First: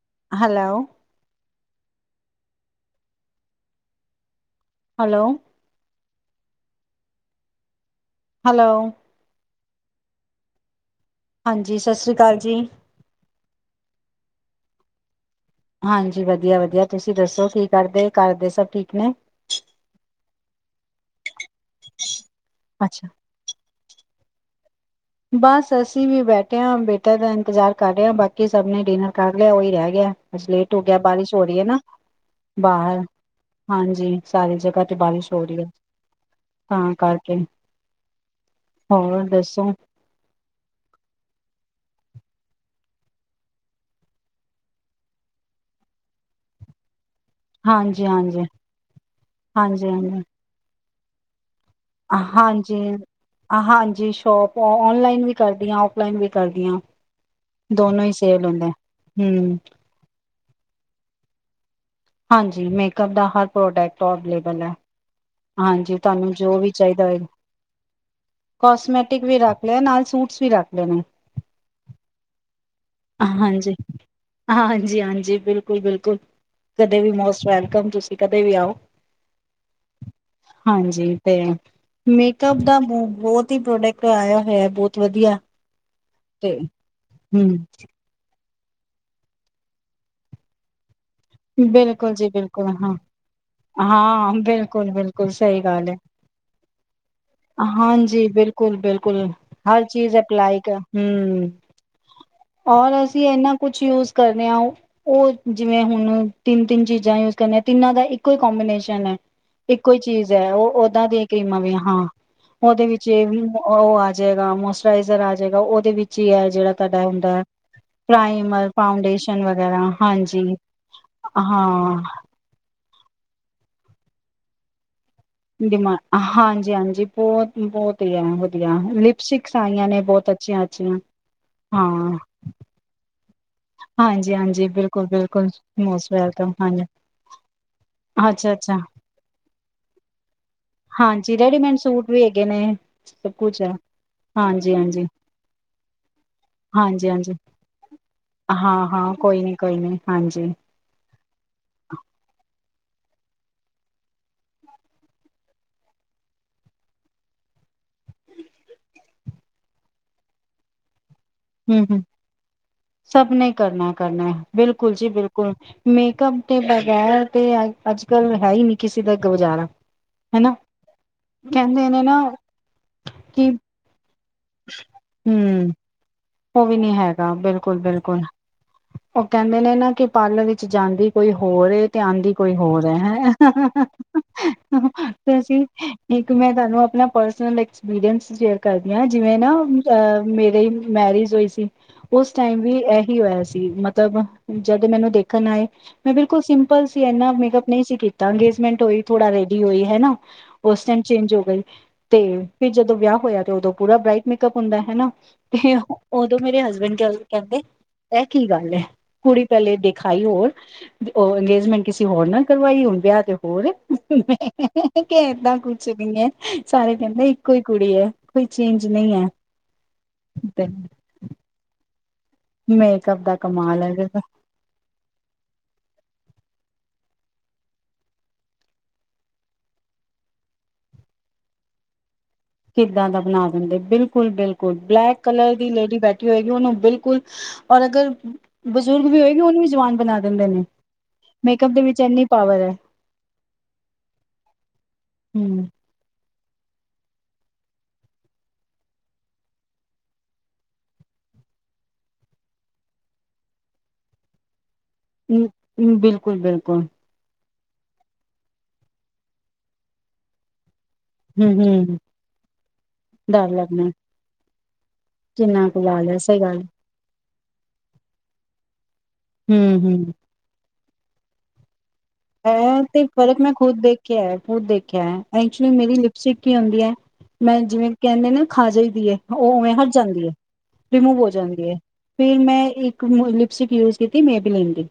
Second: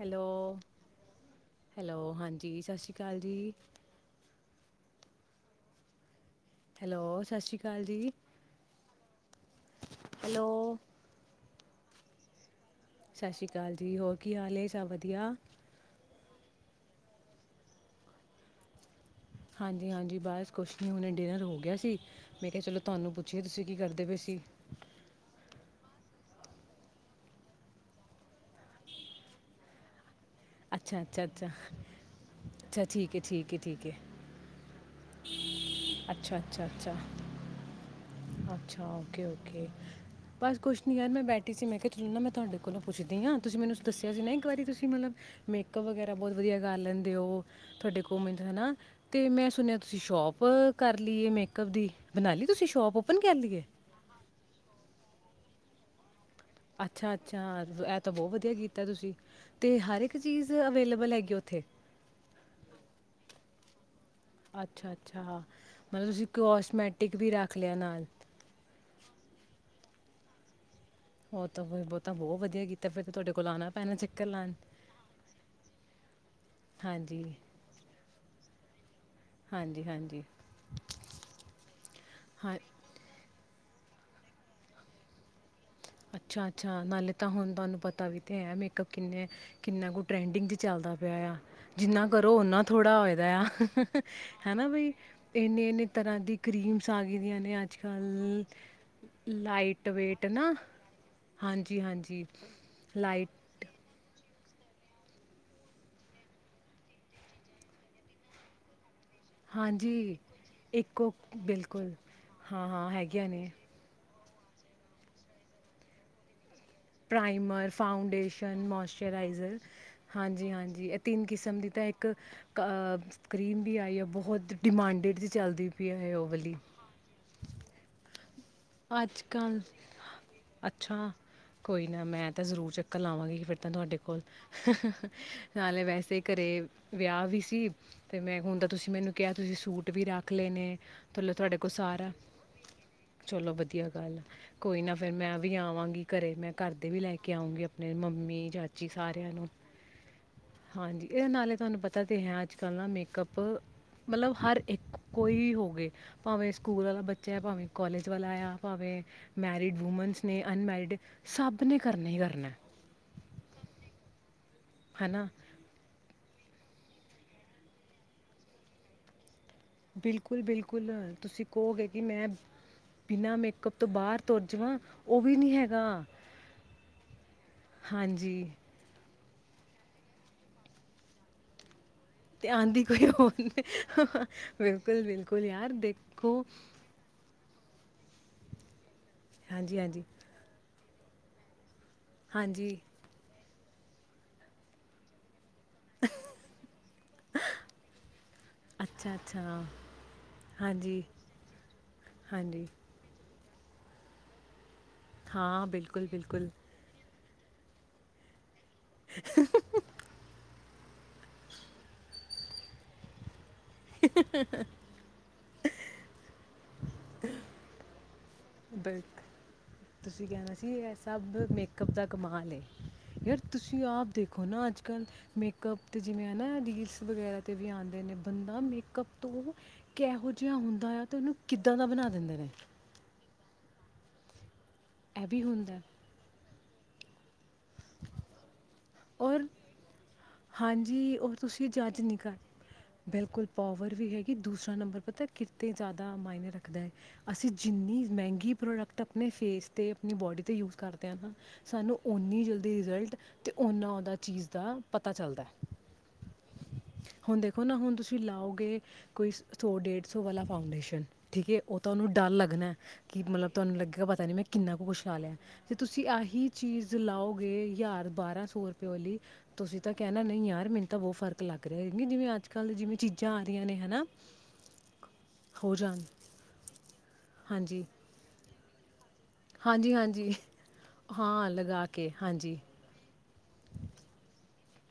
Hello hello ਹਾਂਜੀ ਸਤਿ ਸ਼੍ਰੀ ਅਕਾਲ ਜੀ ਹੈਲੋ ਹੈਲੋ ਸਤਿ ਸ਼੍ਰੀ ਅਕਾਲ ਜੀ ਹੈਲੋ ਹੈਲੋ ਹਾਂਜੀ ਸਤਿ ਸ਼੍ਰੀ ਅਕਾਲ ਜੀ ਸਤਿ ਸ਼੍ਰੀ ਅਕਾਲ ਜੀ ਹੋਰ ਕੀ ਹਾਲ ਹੇ ਸਭ ਵਧੀਆ? ਹਾਂਜੀ ਵਧੀਆ ਵਧੀਆ, ਤੁਸੀਂ ਦੱਸੋ ਕੀ ਕਰਦੇ, ਘਰਦੇ ਸਭ ਠੀਕ ਨੇ? ਹਾਂਜੀ, ਹਾਂਜੀ ਬਸ ਕੁਛ ਨੀ ਹੁਣੇ ਡਿਨਰ ਹੋ ਗਿਆ ਸੀ ਮੈਂ ਕਿਆ ਚਲੋ ਅੱਛਾ ਤੁਹਾਨੂੰ ਪੁੱਛਿਏ ਤੁਸੀਂ ਕੀ ਕਰਦੇ ਪੈ ਸੀ? ਬਸ ਅਸੀਂ ਵੀ ਬੈਠੇ ਹਾਂ ਬੇਟਾ ਦਾ ਇੰਤਜ਼ਾਰ ਕਰ ਰਹੇ ਹਾਂ ਬਾਕੀ ਸਭ ਨੇ ਡਿਨਰ ਕਰ ਲਿਆ ਓਹੀ ਰਹਿ ਗਿਆ ਲੇਟ ਹੋ ਗਿਆ ਅੱਛਾ ਅੱਛਾ ਬਾਰਿਸ਼ ਹੋ ਅੱਛਾ ਰਹੀ ਹੈ ਨਾ, ਅੱਛਾ ਬਾਹਰ, ਠੀਕ ਹੈ ਠੀਕ ਹੈ ਠੀਕ ਹੈ ਹਾਂਜੀ ਸਾਰੀ ਜਗ੍ਹਾ ਤੇ ਬਾਰਿਸ਼ ਹੋ ਰਹੀ ਹੈ ਅੱਛਾ ਅੱਛਾ ਤਾਂ ਅੱਛਾ ਕਰਕੇ ਅੱਛਾ ਹਾਂ ਓਕੇ ਓਕੇ ਦੱਸੋ ਬਸ ਕੁਛ ਨੀ ਯਾਰ, ਮੈਂ ਬੈਠੀ ਸੀ ਮੈਂ ਕਿਆ ਤੁਸਨੂ ਮੈਂ ਤੁਹਾਡੇ ਕੋਲੋਂ ਪੁੱਛਦੀ ਹਾਂ ਤੁਸੀਂ ਮੈਨੂੰ ਦੱਸਿਆ ਸੀ ਨਾ ਇੱਕ ਵਾਰੀ ਤੁਸੀਂ ਮਤਲਬ ਮੇਕਅਪ ਵਗੈਰਾ ਬਹੁਤ ਵਧੀਆ ਕਰ ਲੈਂਦੇ ਤੇ ਓਹ ਤੁਹਾਡੇ ਹਾਂਜੀ ਕੋਲ ਮੈ ਹਾਂਜੀ ਹੈ ਨਾ, ਤੇ ਮੈਂ ਸੁਣਿਆ ਹਾਂਜੀ ਤੁਸੀਂ ਹਾਂਜੀ ਸ਼ੋਪ ਕਰ ਲੀਏ ਮੈਂ ਕਰਦੀ, ਬਨਾਲੀ ਤੁਸੀਂ ਹਾਂਜੀ ਸ਼ੋਪ ਓ ਹਾਂਜੀ ਸ਼ੋਪ ਅਅ ਲ ਨ ਵੀ ਕਰਦੀ ਆ ਔਫਲਾਈਨ ਵੀ ਕਰਦੀ ਹਾਂ ਅੱਛਾ, ਅੱਛਾ, ਏਹ ਦੋਨੋ ਹੀ ਤਾਂ ਬਓ ਸੇਲ ਵਦੀਆ ਹੁੰਦੇ ਕੀਤਾ ਤੁਸੀਂ ਹਮ ਤੇ ਹਰ ਇੱਕ ਚੀਜ਼ ਅਵੇਲੇਬਲ ਹੈਗੀ ਓੱਥੇ? ਹਾਂਜੀ, ਮੇਕਅਪ ਦਾ ਹਰ ਪ੍ਰੋਡਕਟ ਅਵੇਲੇਬਲ ਹੈ। ਅੱਛਾ ਅੱਛਾ ਹਾਂਜੀ ਮਤਲਬ ਤੁਸੀਂ ਤਾਨੂੰ ਜੋ ਵੀ ਚਾਈਦਾ ਕੋਸਮੈਟਿਕ ਹੋ, ਵੀ ਰੱਖ ਲਿਆ ਨਾਲ ਕੋਸਮੈਟਿਕ ਵੀ ਰੱਖ ਲ ਨਾਲ ਸੂਟਸ ਵੀ ਰੱਖ ਲੇ ਨੇ। ਓ ਤਾਂ ਬ ਬਹੁ ਤਾਂ, ਬੋਅ ਵਧੀਆ ਕੀਤਾ। ਫਿਰ ਤਾਂ ਤੁਹਾਡੇ ਕੋਲ ਆਉਣਾ ਹਾਂਜੀ, ਪੈਣਾ ਚੱਕਰ ਲਾਉਣ ਹਾਂਜੀ, ਹਾਂਜੀ, ਬਿਲਕੁਲ ਬਿਲਕੁਲ, ਕਦੇ ਵੀ ਹਾਂਜੀ ਮੋਸਟ ਵੈਲਕਮ, ਤੁਂ ਕਦੇ ਵੀ ਆਓ। ਹਾਂਜੀ ਹਾਂਜੀ ਹਾਂਜੀ ਤੇ, ਹਾਂ ਮੇਕਅਪ ਦਾ ਮੂਵ ਬੋਤ ਦੀ ਪੋ੍ਡਕਟ ਆਇਆ ਹੋਇਆ ਬਹੁਤ ਵਦੀਆ। ਅੱਛਾ ਅੱਛਾ, ਨਾਲੇ ਤਾਂ ਹੁਨ ਤੁਆਨੂੰ। ਪਤਾ ਵੀ ਤੇ ਐ ਮੇ ਕਪ ਕਿੰਨੇ, ਕਿੰਨਾ ਕੁ ਟਰੈਂਡਿੰਗ 'ਚ ਚੱਲਦਾ ਜਿੰਨਾ ਬਿਲਕੁਲ ਜੀ ਕਰੋ ਓਨਾ ਬਿਲਕੁਲ ਹਾਂ ਥੋੜ੍ਹਾ ਹੋੲਦਾ ਏਆ, ਹਾਂ ਹੇਨਾ ਬਿਲਕੁਲ ਬਈ ਬਿਲਕੁਲ ਸਹੀ ਇਨੇ ਇਨੇ ਗੱਲ ਹੈ ਤਰ੍ਹਾਂ ਦੀ ਕਰੀਮਸ ਆਗੀਨਿਆਂ ਨੇ ਅੱਜ, ਹਾਂਜੀ ਕੱਲ ਬਿਲਕੁਲ ਲਾਈਟ ਵੇਟ ਨਾ। ਹੰ ਹਾਂਜੀ ਹਾਂਜੀ ਔਰ ਅਸੀਂ ਇੱਨਾ ਲਾਈਟ ਕੁਛ ਯੂਜ਼ ਕਰ ਕਰਨੇ ਆ ਓਹ ਜਿਵੇਂ ਹੁਣ ਤਿੰਨ ਤਿੰਨ ਚੀਜਾ ਯੂਜ ਕਰਨੀਆਂ ਤਿੰਨਾਂ ਦਾ ਇੱਕੋ ਹੀ ਕਬੀਨੇਸ਼ਨ ਹੈ ਇੱਕੋ ਈ ਹਾਂਜੀ ਚੀਜ਼ ਹੈ ਓਹ ਓਦਾਂ ਇੱਕੋ ਦੀ ਕਰੀਮਾਂ ਆ ਵੀ ਬਿਲਕੁਲ ਹਾਂ ਹਾਂ ਉਹਦੇ ਹਾਂ ਵਿੱਚ ਇਹ ਹੈਗੀਆਂ ਵੀ ਨੇ ਓਹ ਆ ਜੇੜਾ ਮੋਸਚਰਾਈਜ਼ਰ ਆ ਜੇਗਾ ਓਹਦੇ ਵਿੱਚ ਹੀ ਹੈ ਜਿਹੜਾ ਤੁਹਾਡਾ ਹੁੰਦਾ ਹੈ primer foundation primer foundation moisturiser ਵਗੈਰਾ ਹਾਂਜੀ ਹਾਂਜੀ। ਤਿੰਨ ਕਿਸਮ ਦੀ ਤਾਂ ਹਾਂ ਇੱਕ ਕ ਅ ਸਕ੍ਰੀਮ ਵੀ ਆਈ ਆ ਬਹੁਤ ਡਿਮਾਂਡਿਡ ਡਿਮਾਂ, ਹਾਂਜੀ ਹਾਂਜੀ ਬੋਹਤ ਬੋਹਤ ਹੀ ਏ। ਅੱਜ ਕੱਲ, ਅੱਛੀਆਂ ਅੱਛਾ ਕੋਈ ਨਾ ਹਾਂ ਮੈਂ ਤਾਂ ਜ਼ਰੂਰ ਚੱਕਰ ਲਾਵਾਂਗੀ ਫਿਰ ਤਾਂ ਤੁਹਾਡੇ ਹਾਂਜੀ ਹਾਂਜੀ ਬਿਲਕੁਲ ਬਿਲਕੁਲ ਕੋਲ--ਨਾਲੇ ਮੋਸਟ ਵੈਸੇ ਘਰੇ ਵੈਲਕਮ ਹਾਂਜੀ ਵਿਆਹ ਵੀ ਸੀ ਤੇ ਮੈਂ ਅੱਛਾ ਹੁਣ ਤਾਂ ਅੱਛਾ ਤੁਸੀਂ ਮੈਨੂੰ ਕਿਆ ਤੁਸੀਂ ਸੂਟ ਵੀ ਰੱਖ ਲੈਣੇ, ਹਾਂਜੀ ਤੁਹਾਡੇ ਕੋਲ ਰੈਡੀਮੇਡ ਸੂਟ ਸਾਰਾ ਵੀ ਹੈਗੇ ਨੇ ਸਭ ਚਲੋ ਕੁਛ ਹੈ ਵਧੀਆ ਗੱਲ ਆ ਹਾਂਜੀ ਕੋਈ ਨਾ ਹਾਂਜੀ ਫੇਰ ਮੈਂ ਵੀ ਆਵਾਂਗੀ ਘਰੇ ਮੈਂ ਘਰ ਦੇ ਵੀ ਹਾਂਜੀ ਲੈ ਕੇ ਹਾਂਜੀ ਆਊਂਗੀ ਅਪਣੇ ਮੰਮੀ ਚਾਚੀ ਹਾਂ ਹਾਂ ਸਾਰਿਆਂ ਕੋਈ ਨੂੰ ਨੀ ਕੋਈ ਨੀ ਹਾਂਜੀ। ਹਾਂਜੀ ਇਹ ਦੇ ਨਾਲੇ ਤੁਹਾਨੂੰ ਪਤਾ ਤੇ ਹੈ ਅੱਜ-ਕੱਲ ਨਾ ਮੇਕਅੱਪ, ਮਲਬ ਹਰ ਇੱਕ ਕੋਈ ਹੋਵੇ ਭਾਵੇਂ ਸਕੂਲ ਵਾਲਾ ਬੱਚਾ ਐ, ਭਾਵੇਂ ਕੋਲਜ ਵੱਲ ਆਇਆ, ਭਾਵੇਂ ਮੈਰਿਡ ਵੂਮਨਸ ਨੇ, ਅਨਮੈਰਿਡ ਸਭ ਨੇ ਹੂੰ, ਹੂੰ, ਕਰਨਾ ਹੀ ਕਰਨਾ ਹੈ ਸਭ ਨੇ ਕਰਨਾ ਕਰਨਾ। ਬਿਲਕੁਲ ਹੈ ਜੀ, ਨਾ ਬਿਲਕੁਲ। ਮੇਕਅਪ ਤੇ ਬਗੈਰ ਤੇ ਅੱਜ-ਕੱਲ ਹੈ ਹੀ ਨੀ ਕਿਸੇ ਦਾ ਗੁਜ਼ਾਰਾ ਬਿਲਕੁਲ ਹਨਾ ਬਿਲਕੁਲ, ਤੁਸੀਂ ਕਓਗੇ ਕਹਿੰਦੇ ਕਿ ਨੇ ਨਾ ਮੈਂ ਬਿਨਾਂ ਕਿ ਮੇਕਅਪ ਤੋਂ ਬਾਰ ਤੁਰ ਜਵਾਂ, ਓ ਵੀ ਨੀ ਹੈਗਾ। ਓ ਵੀ ਨੀ ਹੈਗਾ। ਬਿਲਕੁਲ, ਬਿਲਕੁਲ। ਹਾਂਜੀ ਓ ਕੈਂਦੇ ਨੇ ਨਾ ਕਿ ਪਾਰਲਰ ਵਿੱਚ ਜਾਂਦੀ ਕੋਈ ਹੋਰ ਏ ਤੇ ਆਂਦੀ ਕੋਈ ਹੋਰ ਐ, ਬਿਲਕੁਲ ਬਿਲਕੁਲ ਅਸੀਂ ਯਾਰ ਇੱਕ ਦੇਖੋ ਮੈਂ ਤਾਂਨੂੰ ਆਪਨਾ ਪਰਸਨਲ ਐਕਸਪੀਰੀਅੰਸ ਜੇਕਰ ਜਿਵੇਂ ਨਾ ਹਾਂਜੀ ਹਾਂਜੀ ਅਹ ਮੇਰੇ ਮੈਰਿਜ ਹੋਈ ਸੀ ਓਸ ਟਾਈਮ ਵੀ ਹਾਂਜੀ ਏਹੀ ਮਤਬ, ਜਦ ਮੈਨੂੰ ਦੇਖਨ ਆਏ ਮੈਂ ਬਿਲਕੁਲ ਸਿੰਪਲ ਸੀ, ਏਨਾ ਮੇਕਅਪ ਨਹੀਂ ਸੀ ਕੀਤਾ ਅੰਗੇਜਮੈਂਟ ਹੋਈ ਅੱਛਾ ਥੋੜਾ ਰੈਡੀ ਅੱਛਾ ਹੋਈ ਹੈਨਾ, ਓਸ ਟਾਈਮ ਹਾਂਜੀ ਚੇਂਜ ਹੋ ਗਈ ਤੇ ਹਾਂਜੀ ਫਿਰ ਜਦੋਂ ਵਿਆਹ ਹੋਇਆ ਤੇ ਓਦੋਂ ਪੂਰਾ ਬ੍ਰਾਈਟ ਮੇਕਅਪ ਹੁੰਦਾ, ਹਨਾ ਹਾਂ ਤੇ ਬਿਲਕੁਲ ਓਦੋਂ ਬਿਲਕੁਲ ਮੇਰੇ ਹਸਬੈਂਡ ਕ ਕੈਂਦੇ ਏ ਕੀ ਗੱਲ ਲੈ, ਕੁੜੀ ਪੈਲੇ ਦਿਖਾਈ ਹੋਰ ਓ ਅੰਗੇਜਮੈਂਟ ਕਿਸੇ ਹੋਰ ਨਾ ਕਰਵਾਈ ਹੁਨ ਵਿਆਹ ਦਿਓ ਹੋਰ, ਮੈ ਕੇ ਏਦਾਂ ਕੁਛ ਨੀ ਐ, ਸਾਰੇ ਕੈਂਦੇ ਇੱਕੋ ਰੇ ਕੁੜੀ ਐ। ਕੋਈ ਚੇਂਜ ਨਈ ਬਟ ਐ। ਤੁਸੀਂ ਕੈਨਾ ਸੀ ਏਹ ਸਭ ਮੇਕ ਕਪ ਦਾ ਕਮਾਲ ਏ, ਮੇਕਅਪ ਦਾ ਯਾਰ ਤੁਸੀਂ ਕਮਾਲ ਹੈ ਆਪ ਦੇਖੋ ਨਾ ਅੱਜ-ਕੱਲ ਮੇਕਅਪ ਜਿਵੇਂ ਹੈ ਨਾ, ਰੀਲਸ ਵਗੈਰਾ ਤੇ ਵੀ ਆਂਦੇ ਨੇ ਬੰਦਾ ਮੇਕਅੱਪ ਤੋਂ ਕੈਓ ਜਿਹਾ ਹੁੰਦਾ ਆ ਤੇ ਓਨੂੰ ਕਿੱਦਾਂ ਦਾ ਬਨਾ ਦਿੰਦੇ ਨੇ। ਕਿੱਦਾਂ ਦਾ ਬਣਾ ਦਿੰਦੇ, ਬਿਲਕੁਲ, ਬਿਲਕ ਕੁਲ, ਬਲੈਕ ਇਹ ਵੀ ਕਲਰ ਦੀ ਹੁੰਦਾ ਹੈ। ਲੇਡੀ ਬੈਠੀ ਹੋਏਗੀ ਓਨੂੰ ਬਿਲਕੁਲ, ਓਰ ਅਗਰ ਬਜ਼ੁਰਗ ਵੀ ਹੋਏਗੀ ਔਰ ਓਨੂੰ ਵੀ ਜਵਾਨ ਬਨਾ ਹਾਂਜੀ, ਓ ਤੁਸੀਂ ਜੱਜ ਨਹੀਂ ਕਰ, ਪਾਵਰ ਹੈ ਬਿਲਕੁਲ ਪਾਵਰ ਵੀ ਹੈਗੀ, ਦੂਸਰਾ ਨੰਬਰ ਪਤਾ ਹਮ ਕਿਤੇ ਜਾਦਾ ਮਾਈਨ ਰੱਖਦਾ ਐ। ਅਸੀਂ ਜਿੰਨੀ ਮੈਂਗੀ ਪ੍ਰੋਡਕਟ ਅਪਨੇ ਫੇਸ ਤੇ ਅਪਨੀ ਬੋਡੀ ਤੇ ਯੂਸ ਕਰਦੇ ਆ ਨਾ, ਸਾਨੂੰ ਓਨੀ ਜਲਦੀ ਰਿਜ਼ਲਟ ਤੇ ਓਨਾਂ ਓਦਾ ਚੀਜ਼ ਦਾ ਪਤਾ ਚੱਲਦਾ ਹੂੰ, ਹੂੰ ਬਿਲਕੁਲ, ਬਿਲਕ। ਕੁਲ। ਹੁਨ ਦੇਖੋ ਨਾ, ਹੁਣ ਤੁਸੀਂ ਲਾਓਗੇ ਕੋਈ ਸ ਸੌ-ਡੇਢ ਸੌ ਵਾਲਾ ਫਾਊਂਡੇਸ਼ਨ ਠੀਕ ਏ, ਹਮ ਓ ਹਮ ਤਾਨੂ ਡਲ ਲਗਨਾ ਕਿ ਡਰ ਮਲਬ ਤਾਨੂੰ ਲੱਗਣਾ ਲਗੇਗਾ ਪਤਾ ਨਹੀਂ ਮੈਂ ਕਿੰਨਾ ਕੁਛ ਲਾ ਲਿਆ ਕਿੰਨਾ ਤੇ ਕੁ ਤੁਸੀਂ ਲਾਲ ਹੈ ਸਹੀ ਆਹੀ ਗੱਲ ਚੀਜ਼ ਲਾਓ ਗੇ ਯਾਂਰ ਬਾਰਾਂ ਸੌ ਪਿਓਲੀ ਹਮ ਤੁਸੀਂ ਤਾਂ ਕਹਿਨਾ ਨਹੀਂ ਯਾਰ ਮਿ ਤਾਂ ਓ ਫਰਕ ਲੱਗ ਰੇਆ। ਏਹ ਤੇ ਫਰਕ ਮੈਂ ਖੁਦ ਦੇਖਿਆ ਐ, ਖੁਦ ਦੇਖਿਆ ਐ, ਐਕਚੁਲੀ ਹੋ ਮੇਰੀ ਜਾਣ ਲਿਪਸਟਿਕ ਹੀ ਹੁੰਦੀ ਹੈ, ਮੈਂ ਹਾਂਜੀ ਜਿਵੇਂ ਕੈਂਦੇ ਨਾ ਖਾ ਜਾਈ ਦੀਏ ਓ ਓਵੇਂ ਹਟ ਹਾਂਜੀ ਜਾਂਦੀ ਏ, ਹਾਂਜੀ ਰਿਮੂਵ ਹੋ ਹਾਂ ਜਾਂਦੀ ਏ, ਲਗਾ ਕੇ ਫਿਰ ਹਾਂਜੀ ਮੈਂ ਇੱਕ ਲਿਪਸਟਿਕ ਯੂਜ ਕੀਤੀ ਮੇਬੀਲਿਨ [unintelligible]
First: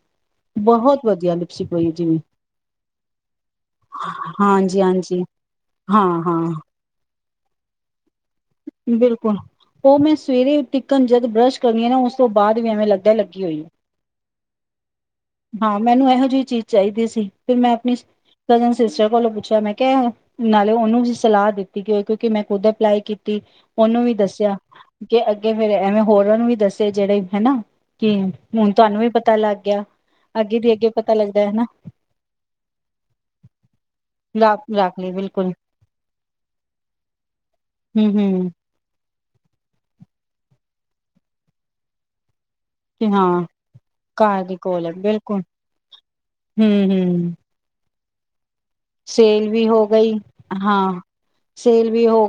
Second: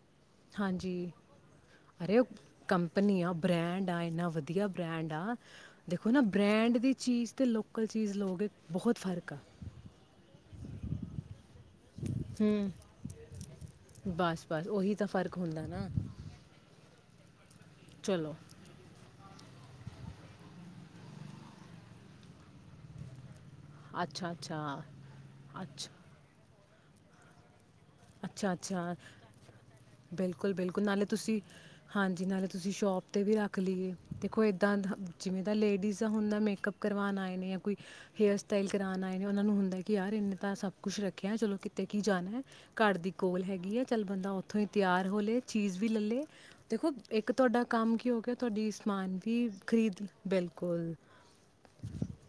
ਬਹੋਤ ਹਾਂਜੀ ਵਧੀਆ ਲਿਪਸੀ ਪਈ ਜਿਵੇਂ ਅਰੇ ਕੰਪਨੀ ਆ, ਬ੍ਰੈਂਡ ਆ, ਇੰਨਾ ਵਧੀਆ ਹਾਂਜੀ ਬ੍ਰੈਂਡ ਹਾਂਜੀ ਆ ਦੇਖੋ ਨਾ ਹਾਂ ਹਾਂ ਬ੍ਰੈਂਡ ਦੀ ਚੀਜ਼ ਅਤੇ ਲੋਕਲ ਚ ਬਿਲਕੁਲ, ਓ ਮੈਂ ਸਵੇਰੇ ਟਿਕਨ ਜਦ ਬ੍ਸ਼ ਕਰਨੀ ਆ ਨਾ ਓਸ ਤੋਂ ਬਾਦ ਵੀ ਹੂੰ ਐਵੇਂ ਲੱਗਦਾ ਲੱਗੀ ਹੋਈ ਏ, ਬਸ ਬਸ ਉਹੀ ਤਾਂ ਫ਼ਰਕ ਹੁੰਦਾ ਹਾਂ ਨਾ ਮੈਨੂੰ ਏਹੋ ਜੇਹੀ ਚੀਜ਼ ਚਾਈਦੀ ਸੀ [unintelligible] ਫਿਰ ਮੈਂ ਆਪਨੂੰ ਚਲੋ ਕਜ਼ਨ ਸਿਸਟਰ ਕੋਲੋਂ ਅੱਛਾ ਮੈਂ ਕੇਆ ਨਾਲੇ ਓਨੂੰ ਸਲਾਹ ਦਿੱਤੀ ਗ ਕਿਓਕਿ ਮੈਂ ਖੁੱਦ ਅਪਲਾਈ ਕੀ ਤੀ। ਓਨੂੰ ਵੀ ਅੱਛਾ ਦੱਸਿਆ ਅੱਛਾ ਕਿ ਅੱਗੇ ਅੱਛਾ ਫੇਰ ਐਵੇਂ ਹੋਰਾਂ ਨੂੰ ਵੀ ਦੱਸ ਜੇੜੇ ਹੈਨਾ ਅੱਛਾ, ਅੱਛਾ, ਬਿਲਕੁਲ, ਅੱਗੇ ਦੀ ਬਿਲਕੁਲ ਅੱਗੇ ਨਾਲੇ ਪਤਾ ਤੁਸੀਂ, ਲੱਗਦਾ ਹੈ ਨਾ ਹਾਂਜੀ, ਨਾਲੇ ਤੁਸੀਂ ਸ਼ੋਪ ਤੇ ਵੀ ਰੱਖ ਲਈਏ ਦੇਖੋ ਰਾ ਏਦਾਂ ਰੱਖ ਲਈ ਜਿਵੇਂ ਬਿਲਕੁਲ ਦਾ ਲੇਡੀਜ ਦਾ ਹੁੰਦਾ ਮੇਕਅਪ ਕਰਵਾਣ ਆਏ ਨੇ ਯਾਂ ਕੋਈ ਹੂੰ ਹੇਅਰ ਹੂੰ ਸਟਾਈਲ ਕਰਾਨ ਏ ਨੇ, ਓਨਾਂ ਨੂੰ ਹੁੰਦਾ ਕਿ ਯਾਰ ਇਨੇ ਤਾਂ ਸਭ ਕੁੱਛ ਰੱਖਿਆ ਚਲੋ ਕਿਤੇ ਕੀ ਜਾਨਾ ਏ ਘਰ ਤੇ ਦੀ ਹਾਂ ਕੋਲ ਹੈਗੀ ਆ ਚੱਲ ਬੰਦਾ ਘਰ ਦੇ ਉੱਥੋਂ ਹੀ ਕੋਲ ਹੈ ਤਿਆਰ ਹੋ ਲਏ ਬਿਲਕੁਲ ਚੀਜ਼ ਵੀ ਲਲੇ ਹੂੰ ਦੇਖੋ ਇੱਕ ਹੂੰ ਤੁਆਡਾ ਕੰਮ ਕੀ ਕਿ ਹੋ ਗਿਆ ਤੁਆਡੀ ਸਮਾਨ ਵੀ ਸੇਲ ਹੋ ਖਰੀਦ ਗਈ ਹਾਂ ਬਿਲਕੁਲ, ਸੇਲ ਵੀ ਹੋ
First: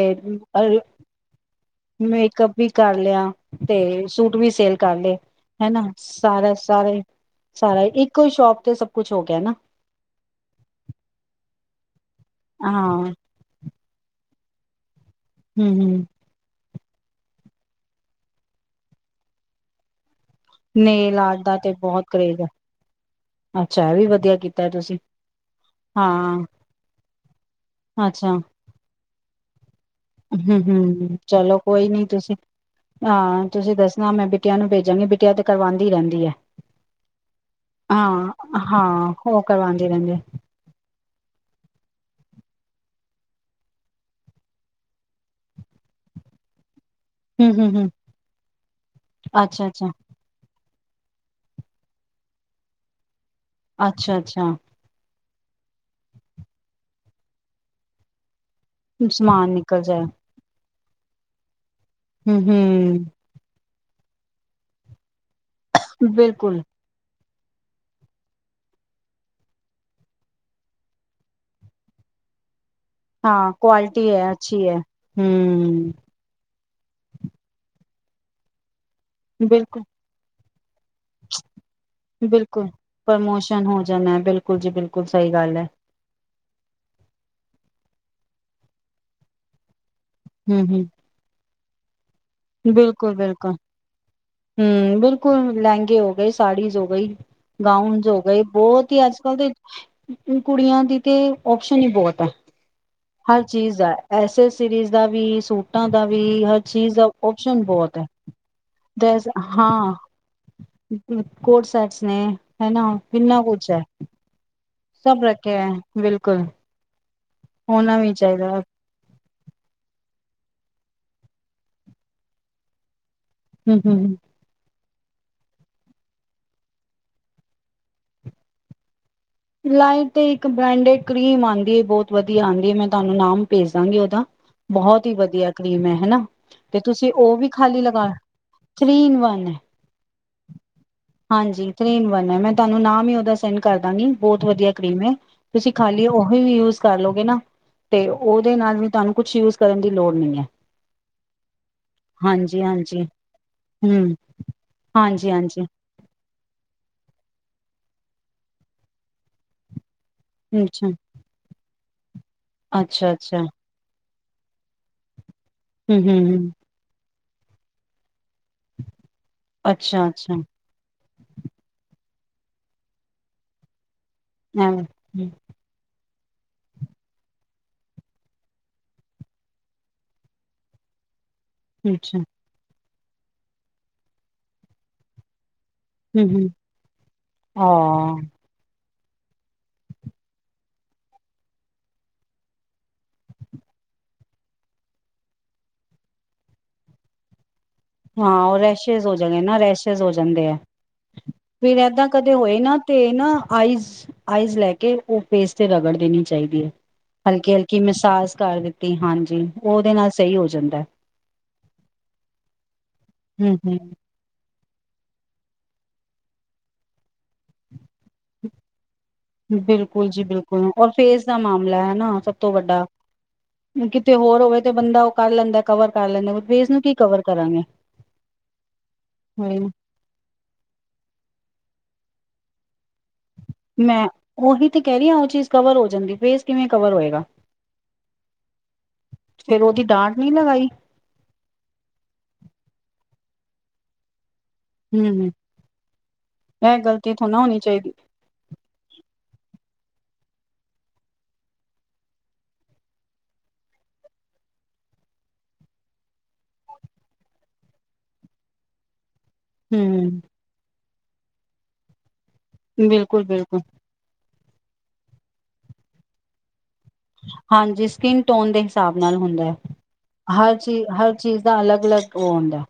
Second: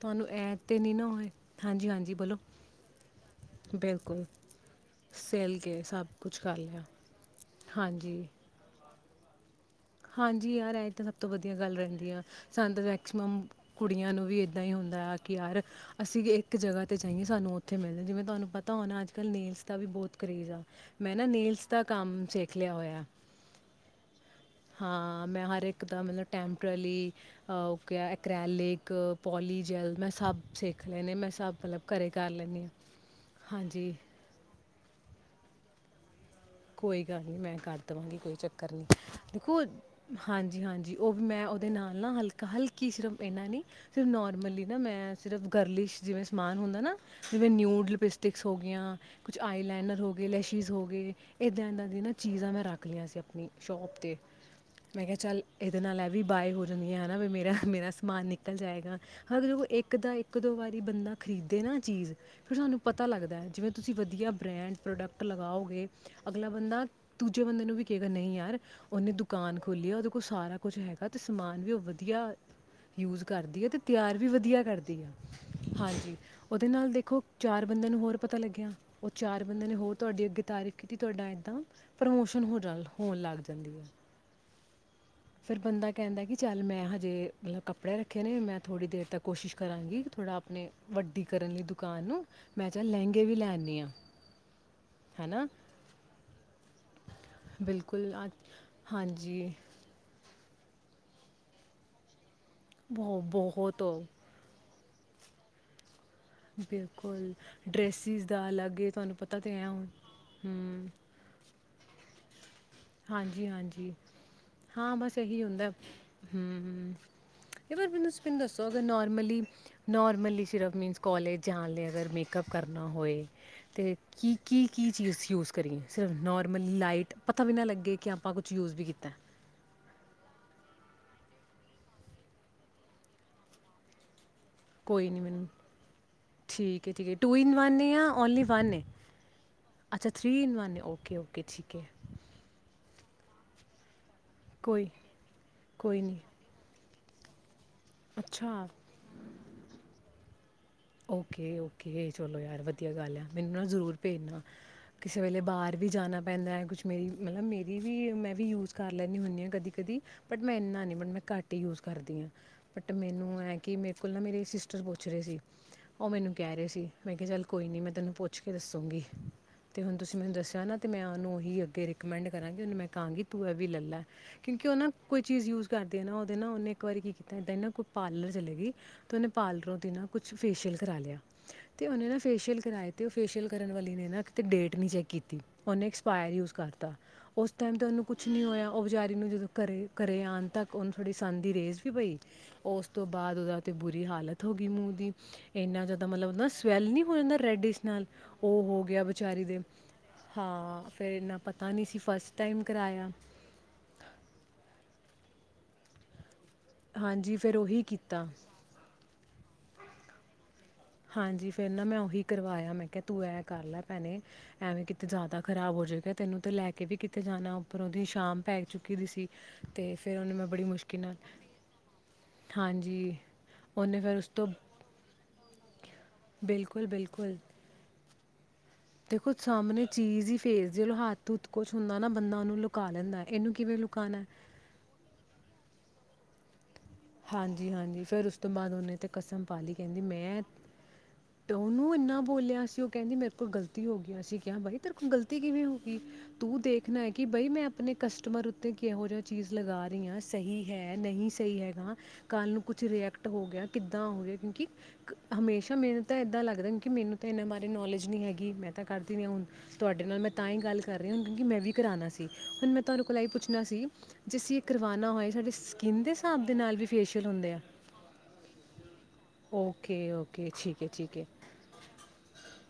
ਤੁਆਨੂੰ ਐ ਤੇ ਨੀ ਨਾ ਹੋਏ ਹਾਂਜੀ ਹਾਂਜੀ ਬੋਲੋ ਮੇਕਅੱਪ ਵੀ ਕਰ ਲਯਾ, ਤੇ ਬਿਲਕੁਲ ਸੂਟ ਵੀ ਸੇਲ ਕਰ ਸੇਲ ਕੇ ਹੈਨਾ, ਸਭ ਕੁਝ ਸਾਰਾ ਕਰ ਲਿਆ ਸਾਰੇ ਸਾਰਾ ਇੱਕੋ ਹਾਂਜੀ ਹੀ ਸ਼ੋਪ ਤੇ ਸਬ ਕੁਛ ਹੋ ਗਿਆ ਨਾ ਹਾਂਜੀ ਯਾਰ, ਏ ਤਾਂ ਸਭ ਤੋਂ ਵਧੀਆ ਗੱਲ ਰਇੰਦੀ ਆ ਸਾਨ ਤੇ ਹਾਂ। ਮੈਕਸੀਮਮ ਕੁੜੀਆਂ ਨੂੰ ਵੀ ਏਦਾਂ ਹੀ ਹੁੰਦਾ ਅ ਕਿ ਯਾਰ ਹੂੰ ਹੂੰ ਅਸੀਂ ਇੱਕ ਜਗ੍ਹਾ ਅਤੇ ਚਾਹੀਏ ਸਾਨੂੰ ਉੱਥੇ ਮਿਲਦੇ ਜਿਵੇਂ ਤੁਆਨੂੰ ਪਤਾ ਹੋਨਾ ਅੱਜ-ਕਲ ਨੇਲਸ ਦਾ ਵੀ ਬੋਤ ਨੇਲ ਆਰਟ ਦਾ ਤੇ ਬਹੁਤ ਕਰੇਜ ਆ, ਸਿੱਖ ਲਿਆ ਹੋਇਆ ਅੱਛਾ ਐ ਵੀ ਵਦੀਆ ਕੀਤਾ ਤੁਸੀਂ ਹਾਂ, ਮੈਂ ਹਰ ਇੱਕ ਦਾ ਮਤਲਬ ਹਾਂ। ਟੈਂਪਰਲੀ ਅ ਓ ਕੇਹਾ ਅੱਛਾ ਇਕਰੈਲ ਲੇਕ ਪੋਲੀ ਜੈਲ ਮੈਂ ਸਭ ਹੂੰ, ਸਿੱਖ ਲਏ ਨੇ ਹੂੰ ਮੈਂ ਸਭ ਚਲੋ ਮਤਲਬ ਕੋਈ ਨੀ ਘਰੇ ਕਰ ਤੁਸੀਂ, ਲੈਂਦੀ ਹਾਂ ਤੁਸੀਂ ਦੱਸਨਾ ਮੈਂ ਬਿਟਿਆਂ ਨੂੰ ਪੇਜ ਜਾਂਗੀ, ਬਿਟਿਆ ਤੇ ਕਰਵਾਂਦੀ ਰਇੰਦੀ ਐ। ਕੋਈ ਗੱਲ ਨਈ, ਮੈਂ ਕਰ ਦੇਵਾਂਗੀ ਕੋਈ ਚੱਕਰ ਨਈ, ਹਾਂ ਉਹ ਦੇਖੋ ਕਰਵਾਉਂਦੀ ਰਹਿੰਦੀ ਹਾਂਜੀ ਹਾਂਜੀ ਓਹ ਮੈਂ ਓਦੇ ਨਾਲ ਨਾ ਹਲਕਾ, ਹਲਕੀ ਸਿਰਫ ਐਨਾ ਨੀ ਸਿਰਫ ਨੋਰਮਲੀ ਨਾ ਮੈਂ ਸਿਰਫ ਗਰਲਿਸ਼ ਜਿਵੇਂ ਸਮਾਨ ਹੁੰਦਾ ਨਾ ਜਿਵੇਂ ਹੂੰ ਹੂੰ ਹੂੰ ਨਿਊਡ ਲਿਪਸਟਿਕਸ ਹੋ ਗਿਆਂ, ਕੁਛ ਅੱਛਾ ਅੱਛਾ ਆਈਲਾਈਨਰ ਹੋ ਗੇ ਲੈ ਚੀਜ਼ ਹੋ ਗੇਈ ਏਦਾਂ ਐਨਾ ਦੀ ਨਾ ਚੀਜ਼ਾਂ ਮੈ ਰੱਖ ਲੀਆਂ ਸੀ ਆ ਆਪਨੀ ਸ਼ੋਪ ਤੇ, ਅੱਛਾ ਅੱਛਾ ਮੈਂ ਕੇਆ ਚੱਲ ਏਦੇ ਨਾਲ ਐ ਵੀ ਬਾਏ ਹੋ ਜਾਂਦੀਆਂ, ਹਨਾ ਵੀ ਮੇਰਾ ਮੇਰਾ ਸਮਾਨ ਨੀ। ਲ ਜਾਏਗਾ ਸਮਾਨ ਹ ਨਿਕਲ ਇੱਕ ਜਾਏ ਦਾ ਇੱਕ ਦੋ ਵਾਰੀ ਬੰਦਾ ਖਰੀਦੇ ਨਾ ਚੀਜ਼। ਹੂੰ ਫਿਰ ਸ੍ਹਾਨੂੰ ਪਤਾ ਹੂੰ ਲੱਗਦੈ ਜਿਵੇਂ ਤੁਸੀਂ ਵਦੀਆ ਬ੍ਰੈਂਡ ਪ੍ਰੋਡਕਟ ਲਗਾਓਗੇ ਅਗਲਾ ਬਿਲਕੁਲ ਬੰਦਾ ਦੂਜੇ ਬੰਦੇ ਨੂੰ ਵੀ ਕੇਗਾ ਨਈ ਯਾਰ, ਓਨੇ ਦੁਕਾਨ ਖੋਲੀ ਆ ਓਦੇ ਕੋਲ ਸਾਰਾ ਕੋਛ ਹੈਗਾ ਤੇ ਸਮਾਨ ਵੀ ਓ ਵਦੀਆ ਯੂਜ਼ ਕਰਦੀ ਆ ਤੇ ਤੇਆਰ ਵੀ ਵਦੀਆ ਕਰਦੀ ਆ। ਹਾਂਜੀ ਓਦੇ ਨਾਲ਼ ਦੇਖੋ, ਚਾਰ ਬੰਦੇਆਂ ਨੂੰ ਹੋਰ ਪਤਾ ਲੱਗੇਆ ਓ ਚਾਰ ਬੰਦੇਆਂ ਨੇ ਹੋਰ ਤੁਆਡੇ ਅੱਗੇ ਤਾਰੀਫ ਕਿਤੇ ਤੁਆਡਾ ਐਦਾ ਬਿਲਕੁਲ, ਪ੍ਰਮੋਸ਼ਨ ਹੋ ਜਾਂਨਾ ਬਿਲਕੁਲ। [unintelligible] ਗੱਲ ਫੇਿ ਹੈ ਬੰਦਾ ਕੈਂਦਾ ਕਿ ਚੱਲ ਮੈਂ ਹਜੇ ਮਲਬ ਕੱਪੜੇ ਰੱਖੇ ਨੇ,, ਮੈਂ ਥੋੜ੍ਹੀ ਦੇਰ ਤੱਕ ਕੋਸ਼ਿਸ਼ ਕਰਾਂਗੀ। ਥੋੜ੍ਹਾ ਹੂੰ ਆਪਣੇ ਹੂੰ ਵੱਡੀ ਕਰਨ ਲਈ ਦੁ ਦੁਕਾਨ ਨੂੰ। ਮੈਂ ਚੱਲ ਬਿਲਕੁਲ, ਲਹਿੰਗੇ ਵੀ ਲੈ ਬਿਲਕੁਲ ਆਉਂਦੀ ਹਾਂ ਹੂੰ, ਹੈ ਨਾ ਬਿਲਕੁਲ ਲੈਂਗੇ ਹੋ ਗਏ, ਸਾੜੀਜ਼ ਹੋ ਗਈ,, ਗਾਊਨਸ ਬਿਲਕੁਲ ਹੋ ਅੱਜ ਗਏ ਬੋਤ ਈ ਅੱਜ- ਕੱਲ ਹਾਂਜੀ ਦੇ ਕੁੜੀਆਂ ਦੀ ਤੇ ਓਪਸ਼ਨ ਈ ਬੋਤ ਆ। ਬਹੁ ਹਰ ਚੀਜ਼ ਬਹੁਤ ਐ, ਐਸੇ ਸੀਰੀਜ਼ ਦਾ ਵੀ ਸੂਟਾਂ ਦਾ ਵੀ ਹਰ ਚੀਜ਼ ਦਾ ਓਪਸ਼ਨ ਬਹੁਤ ਹੈ ਡ੍ਰੇਸੀਸ ਦਾ ਅਲੱਗ ਏ ਤੁਆਨੂੰ ਦਸ ਪਤਾ ਤੇ ਐ ਹੁਨ। ਹੂੰ ਕੋਟ ਸੈਟਸ ਨੇ ਹਨਾ ਕਿੰਨਾ ਹਾਂਜੀ, ਕੁਛ ਹੈ ਹਾਂਜੀ ਹਾਂ, ਬਸ ਸਭ ਏਹੀ ਰੱਖਿਆ ਹੁੰਦੈ। ਹੈ ਬਿਲਕੁਲ ਹੂੰ [unintelligible] ਹੋਣਾ ਵੀ ਮੈਨੂੰ ਚਾਹੀਦਾ ਦੱਸੋ ਅਗਰ ਨੋਾਰਮਲੀ ਨੋਰ ਨਾਰਮਲੀ ਸਿਰਫ ਮਿਨਸ ਕੋਲੇਜ ਜਾਨ ਲਈ ਅਗਰ ਮੇਕਅਪ ਕਰਨਾ ਹੋਏ ਹੂੰ ਤੇ ਹੂੰ ਕੀ ਕੀ ਕੀ ਚੀਜ਼ ਯੂਜ਼ ਕਰੀਏਂ? ਸਿਰਫ ਨੋਰਮਲੀ ਲਾਈਟ ਪ ਤਾ ਵੀ ਨਾ ਲੱਗੇ, ਕਿ ਆਪਾਂ ਕੁਛ ਯੂਜ਼ ਵੀ ਕੀਤੈ। ਯਾਰ ਇੱਕ ਤੇ ਇੱਕ ਬੈਂਡੇੜ ਕ੍ਰੀਮ ਆਂਦੀ ਏ, ਬੋਤ ਵਦੀਆ ਆਂਦੀ ਏ ਮੈਂ ਤੁਹਾਨੂੰ ਨਾਮ ਭੇਜ ਦਾਂਗੀ ਐਦਾ ਬਹੋਤ ਕੋਈ ਈ ਨਹੀਂ ਮੈਨੂੰ ਵਦੀਆ ਕ੍ਰੀਮ ਐ ਹੈਨਾ, ਤੇ ਠੀਕ ਹੈ ਠੀਕ ਤੂਸੀ ਹੈ ਟੂ ਓਵੀ ਇਨ ਵਨ ਖਾਲੀ ਹੈ ਲਗਾ, ਜਾਂ ਓਨਲੀ ਵਨ ਹੈ ਥ੍ਰੀ-ਈਨ-ਵਨ ਏ। ਅੱਛਾ ਥਰੀ ਇਨ ਵਨ ਹੈ ਓਕੇ-ਓਕੇ ਹਾਂਜੀ, ਠੀਕ ਹੈ ਥ੍ਰੀ-ਈਨ-ਵਨ ਏ ਮੈਂਂ ਤ੍ਹਾਨੂ ਨਾ ਵੀ ਓਦਾ ਸੈਂਡ ਕਰਦਾ ਗੀ ਬੋਤ ਵਦੀਆ ਕੋਈ ਕ੍ਰੀਮ ਏ। ਤੁਸੀਂ ਕੋਈ ਖਾਲੀ ਨਹੀਂ ਓਹੀ ਯੂਜ਼ ਕਰਲੋਗੇ ਨਾ। ਤੇ ਓਦੇ ਅੱਛਾ ਨਾਲ ਵੀ ਤੁਹਾਨੂੰ ਕੁਛ ਯੂਜ ਕਰਨ ਦੀ ਲੋੜ ਨਈ ਐ। ਓਕੇ, ਓਕੇ ਚਲੋ ਯਾਰ ਵਦੀਆ ਹਾਂਜੀ ਗੱਲ ਐ। ਮਿਨੂੰ ਨਾ ਜ਼ਰੂਰ ਹੂੰ ਭੇਜਨਾ, ਕਿਸੇ ਹਾਂਜੀ ਵੇਲੇ ਹਾਂਜੀ ਬਾਹਰ ਵੀ ਜਾਨਾਂ ਪੈਂਦੈ ਕੁਛ ਮੇਰੀ ਮਲਬ ਮੇਰੀ ਵੀ, ਮੈਂ ਵੀ ਯੂਜ਼ ਕਰ ਲੈਂਨੀ ਹੁੰਨੀ ਆ ਕਦੀ, ਕਦੀ ਬਟ ਮੈਂ ਐਨਾ ਅੱਛਾ ਨੀ ਬਟ ਮੈਂ ਘੱਟ ਈ ਯੂਜ਼ ਕਰਦੀਆਂ। ਬਟ ਅੱਛਾ ਮੈਨੂੰ ਅੱਛਾ ਐਂ ਕਿ ਮੇ ਕੁੱਲ ਨਾ ਮੇਰੀ ਸਿਸਟਰ ਪੁੱਛ ਰਏ ਸੀ ਹੂੰ ਓ ਹੂੰ ਮੈਨੂੰ ਹੂੰ ਕੈ ਰਏ ਸੀ ਮੈਂ ਕੇਆ ਚੱਲ ਕੋਈ ਨੀ ਮੈਂ ਤੈਨੂੰ ਪੁੱਛ ਪੁੱਛ ਕੇ ਦੱਸੂੰਗੀ ਤੇ ਹੁ ਅੱਛਾ ਤੁਸੀਂ ਮੈਨੂੰ ਅੱਛਾ ਦੱਸੇਆ ਨਾ, ਤੇ ਮੈਂ ਆ ਓਨੂ ਓਹੀ ਅੱਗੇ ਰਿ ਕਮੈਂਡ ਕਰਾਂਗੀ ਓਨੂੰ ਮੈਂ ਕਾਂਗੀ ਤੂੰ ਐਵੀ ਲ ਲੈ। ਕਿਉਂਕਿ ਐਵੇਂ ਉਨਾ ਕੋਈ ਹਮ, ਚੀਜ਼ ਯੂਜ਼ ਕਰਦੀ ਆ ਨਾ ਤੇ ਨਾ ਓਨੇ ਇੱਕ ਵਾਰੀ ਕੀ ਕੀਤੈ, ਏਦਾਂ ਨਾ ਕੋਈ ਪਾਰਲਰ ਚਲੀ ਗਈ ਤੇ ਨੇ ਪਾਰਲਰੋ ਦੀ ਨਾ ਕੁਛ ਫੇਸ਼ੀਅਲ ਕਰਾ ਲੇਆ ਤੇ ਓਨੇ ਨਾ ਅੱਛਾ ਫੇਸ਼ੀਅਲ ਕਰਾਏ ਤੇ ਓ ਫੇਸ਼ੀਅਲ ਕਰਨ ਵਾਲੀ ਨੇ ਨਾ, ਕੀਤੇ ਡੇਟ ਨੀ ਚੇਕ ਕੀਤੀ ਓਨੇ ਹੂੰ ਐਕਸਪਾਇਰ ਹੂੰ ਯੂਜ਼ ਕਰਤਾ ਓਸ ਟਾਈਮ ਤੇ ਓਨੂੰ ਹਾਂ ਕੁਛ ਨਈ ਹੋਯਾ ਓ ਵਿਚਾਰੀ ਨੂੰ ਜਦੋਂ ਘਰ, ਘਰੇ ਆਨ ਤੱਕ ਓਨੂੰ ਥੋੜ੍ਹੀ ਸੰਨ ਦੀ ਰੇਜ਼ ਵੀ ਪਈ, ਓਸ ਤੋਂ ਬਾਦ ਓਦਾਤੇ ਬੁਰੀ ਹਾਲਤ ਹੋ ਗਈ ਮੂੰਹ ਦੀ ਇੰਨਾ ਜ਼ਿਆਦਾ ਮਤਲਬ ਨਾ ਸਵੈਲ ਨਹੀਂ ਹੋ ਜਾਂਦਾ ਰੈਡਿਸ਼ ਨਾਲ ਹਾਂ ਓ ਉਹ ਗਿਆ ਰੈਸੇ਼ਸ਼ ਹੋ ਜਾਣੇ ਵਿਚਾਰੀ ਨਾ ਦੇ ਰੈਸੇ਼ਜ਼ ਹੋ ਜਾਂਦੇ ਆ, ਹਾਂ ਇੰਨਾ ਪਤਾ ਫਿਰ ਨਹੀਂ ਸੀ ਏਦਾਂ ਕਦੋ ਫਸਟ ਹੋਏ ਟਾਈਮ ਨਾ ਕਰਾਇਆ ਤੇ ਨਾ ਆਈਜ਼ ਆਈਜ਼ ਲੈ ਕੇ ਓ ਫੇਸ ਤੇ ਰਗੜਦੇ ਨੇ ਚਾਈਦੀ ਏ। ਹਾਂਜੀ ਹਲਕੀ, ਫਿਰ ਹਲਕੀ ਉਹੀ ਕੀਤਾ ਮਸਾਸ ਕਰ ਦਿੱਤੀ ਹਾਂਜੀ। ਓਦੇ ਨਾਲ ਸਹੀ ਹੋ ਜਾਂਦੈ। ਹਾਂਜੀ, ਫੇਰ ਨਾ ਮੈਂ ਓਹੀ ਕਰਵਾਏਆ। ਤੂੰ ਐ ਹਮ ਕਰ ਲੈ ਹਮ ਭੈਨੇ ਐਵੇਂ ਕਿਤੇ ਜਾ਼ਦਾ ਖਰਾਬ ਹੋ ਜੇ, ਕੈ ਤੈਨੂੰ ਤੇ ਲੈ ਕੇ ਵੀ ਕਿਤੇ ਜਾਨਾ ਉੱਪਰੋ ਦੀ ਸ਼ਾਮ ਪੈ ਚੁੱਕੀ ਦੀ ਸੀ ਅਤੇ ਬਿਲਕੁਲ ਫਿਰ ਜੀ, ਉਹਨੇ ਮੈਂ ਬੜੀ ਬਿਲਕੁਲ ਔਰ ਮੁਸ਼ਕਿਲ ਨਾਲ ਫੇਸ ਦਾ ਮਾਮਲਾ ਐਨਾ ਸਭ ਤੋਂ ਵੱਡਾ, ਹਾਂਜੀ ਉਹਨੇ ਕਿਤੇ ਫਿਰ ਉਸ ਹੋਰ ਤੋਂ ਹੋਵੇ ਤੇ ਬੰਦਾ ਓ ਕਰ ਲੈਂਦੈ ਕਵਰ ਕਰ ਲੈਂਦੇ ਫੇਸ ਨੂੰ ਬਿਲਕੁਲ ਕੀ ਕਵਰ ਬਿਲਕੁਲ ਕਰਾਂਗੇ? ਦੇਖੋ ਸਾਹਮਣੇ ਚੀਜ਼ ਹੀ ਫੇਸ ਜਲ ਹੱਥ ਹਥ ਕੁਛ ਹੁੰਦਾ ਨਾ। ਬੰਦਾ ਨੂੰ ਮੈਂ ਉਹੀ ਤੇ ਕਹਿ ਰਹੀ ਹਾਂ ਉਹ ਚੀਜ਼ ਕਵਰ ਹੋ ਜਾਂਦੀ। ਫੇਸ ਕਿਵੇਂ ਕਵਰ ਹੋਏਗਾ ਹਾਂਜੀ-ਹਾਂਜੀ, ਫੇਰ ਉਸ ਤੋਂ ਬਾਅਦ ਉਹਹਨੇ ਤੇ ਕਸਮ ਪਾ ਫੇਰ ਲਈ ਉਹਦੀ ਕਹਿੰਦੀ ਡਾਂਟ ਨਹੀਂ ਮੈਂ ਲਗਾਈ ਉਹਨੂੰ ਇੰਨਾ ਬੋਲਿਆ ਸੀ ਉਹ ਕਹਿੰਦੀ ਮੇਰ ਤੋਂ ਗਲਤੀ ਹੋ ਗਇਆ ਸੀ ਕ ਬਾਈ ਤੇਰੇ ਕੋਲ ਹਮ ਗਲਤੀ ਕਿਵੇਂ ਹੋ ਗਈ? ਤੂੰ ਇਹ ਦੇਖਣਾ ਹੈ ਗਲਤੀ ਕਿ ਥੋੜਾ ਨਾ ਬਾਈ ਹੋਣੀ ਮੈਂ ਚਾਹੀਦੀ ਆਪਣੇ ਕਸਟਮਰ ਉੱਤੇ ਕਿਹੋ ਜਿਹਾ ਚੀਜ਼ ਲਗਾ ਰਹੀ ਹਾਂ ਸਹੀ ਹੈ ਨਹੀਂ ਸਹੀ ਹੈਗਾ। ਕੱਲ ਨੂੰ ਕੁਛ ਰਿਐਕਟ ਹੋ ਗਿਆ ਕਿੱਦਾਂ ਹੋ ਗਿਆ ਕਿਉਂਕਿ ਹਮੇਸ਼ਾ ਮੈਨੂੰ ਤਾਂ ਏਦਾਂ ਲੱਗਦਾ ਕਿਉਂਕਿ ਮੈਨੂੰ ਤਾਂ ਇਹਨਾਂ ਬਾਰੇ ਨੋਲੇਜ ਨਹੀਂ ਹੈਗੀ ਮੈਂ ਤਾਂ ਕਰ ਹੁਣ ਤੁਹਾਡੇ ਹਮ ਨਾਲ ਮੈਂ ਤਾਂ ਹੀ ਗੱਲ ਕਰ ਰਹੇ ਹੁ ਕਿਉਕ ਮੈਂ ਵੀ ਕਰਉਣਾ ਸੀ। ਹੁਣ ਮੈਂ ਤੁਹਾਾਨੇ ਕੋਲ ਇ ਬਿਲਕੁਲ-ਬਿਲਕੁਲ ਪੁੱਛਣਾ ਸੀ ਜੇ ਅਸੀਂ ਇਹ ਕਰਵਾਉਣਾ ਹੋਏ ਸਾਡੇ ਸਕਿੰਨ ਦੇ ਹਿਸਾਬ ਦੇ ਨਾਲ ਵੀ ਫੇਸ਼ੀਅਲ ਹੁੰਦੇ ਆ ਹਾਂਜੀ ਸਕਿਨ ਟੋਨ ਦੇ ਹਿਸਾਬ ਨਾਲ ਹੁੰਦਾ ਹੈ, ਓਕੇ ਓਕੇ ਹਰ ਚੀ ਠੀਕ ਹੈ ਹਰ ਠੀਕ ਹੈ ਚੀਜ਼ ਦਾ ਅਲੱਗ ਅਲੱਗ ਉਹ ਹੁੰਦਾ ਹੈ।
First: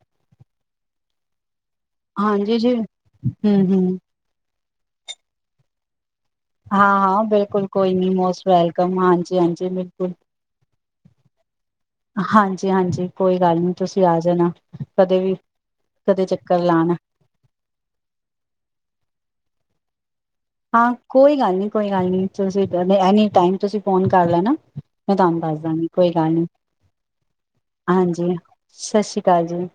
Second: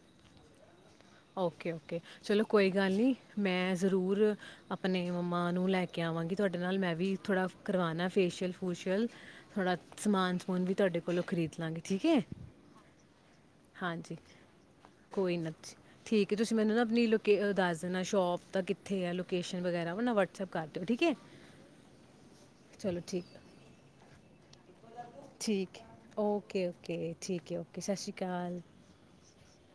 ਓਕੇ ਓ ਓਕੇ ਚਲੋ ਕੋਈ ਜੀ ਗੱਲ ਨਹੀਂ ਮੈਂ ਹੂੰ-ਹੂੰ ਜ਼ਰੂਰ ਆਪ ਆਪਣੇ ਮੰਮਾ ਨੂੰ ਲੈ ਕੇ ਅ ਕੇ ਆਵਾਂਗੀ ਤੁਹਾਡੇ ਨਾਲ ਮੈਂ ਵੀ ਹਾਂ-ਹਾਂ ਥੋੜ੍ਹਾ ਬਿਲਕੁਲ ਕੋਈ ਕਰਵਾਉਣਾ ਨੀ ਮੋਸਟ ਫੇਸ਼ੀਅਲ ਵੈਲਕਮ ਫੁਸ਼ੀਅਲ ਹਾਂਜੀ-ਹਾਂਜੀ ਥੋੜ੍ਹਾ ਬਿਲਕੁਲ ਸਮਾਨ ਸਮੂਨ ਵੀ ਤੁਹਾਡੇ ਕੋਲੋਂ ਖਰੀਦ ਲਾਂਗੀ ਠੀਕ ਹੈ ਹਾਂਜੀ-ਹਾਂਜੀ ਕੋਈ ਗੱਲ ਨੀ ਤੁਸੀਂ ਹਾਂਜੀ ਆ ਜਾਣਾ ਕਦੇ ਵੀ ਕੋਈ ਨਾ ਜੀ। ਕਦੇ ਠੀਕ ਤੁਸੀਂ ਚੱਕਰ ਮੈਨੂੰ ਨਾ ਲਾਣਾ ਆਪਣੀ ਲੋਕੇ ਦੱਸ ਦੇਣਾ ਸ਼ੋਪ ਤਾਂ ਕਿੱਥੇ ਲੋਕੇਸ਼ਨ ਵਗੈਰਾ ਉਹ ਵੱ ਹਾਂ ਕੋਈ ਗੱਲ ਨਹੀਂ, ਕੋਈ ਗੱਲ ਨਹੀਂ, ਤੁਸੀਂ ਚਲੋ ਠੀਕ ਐਨੀ ਟਾਈਮ ਤੁਸੀਂ ਫੋਨ ਕਰ ਲੈ ਨਾ। ਠੀਕ ਹੈ, ਓਕੇ ਓਕੇ, ਠੀਕ ਹੈ ਓਕੇ ਸਤਿ ਸ਼੍ਰੀ ਅਕਾਲ। ਕਾਲ ਜੀ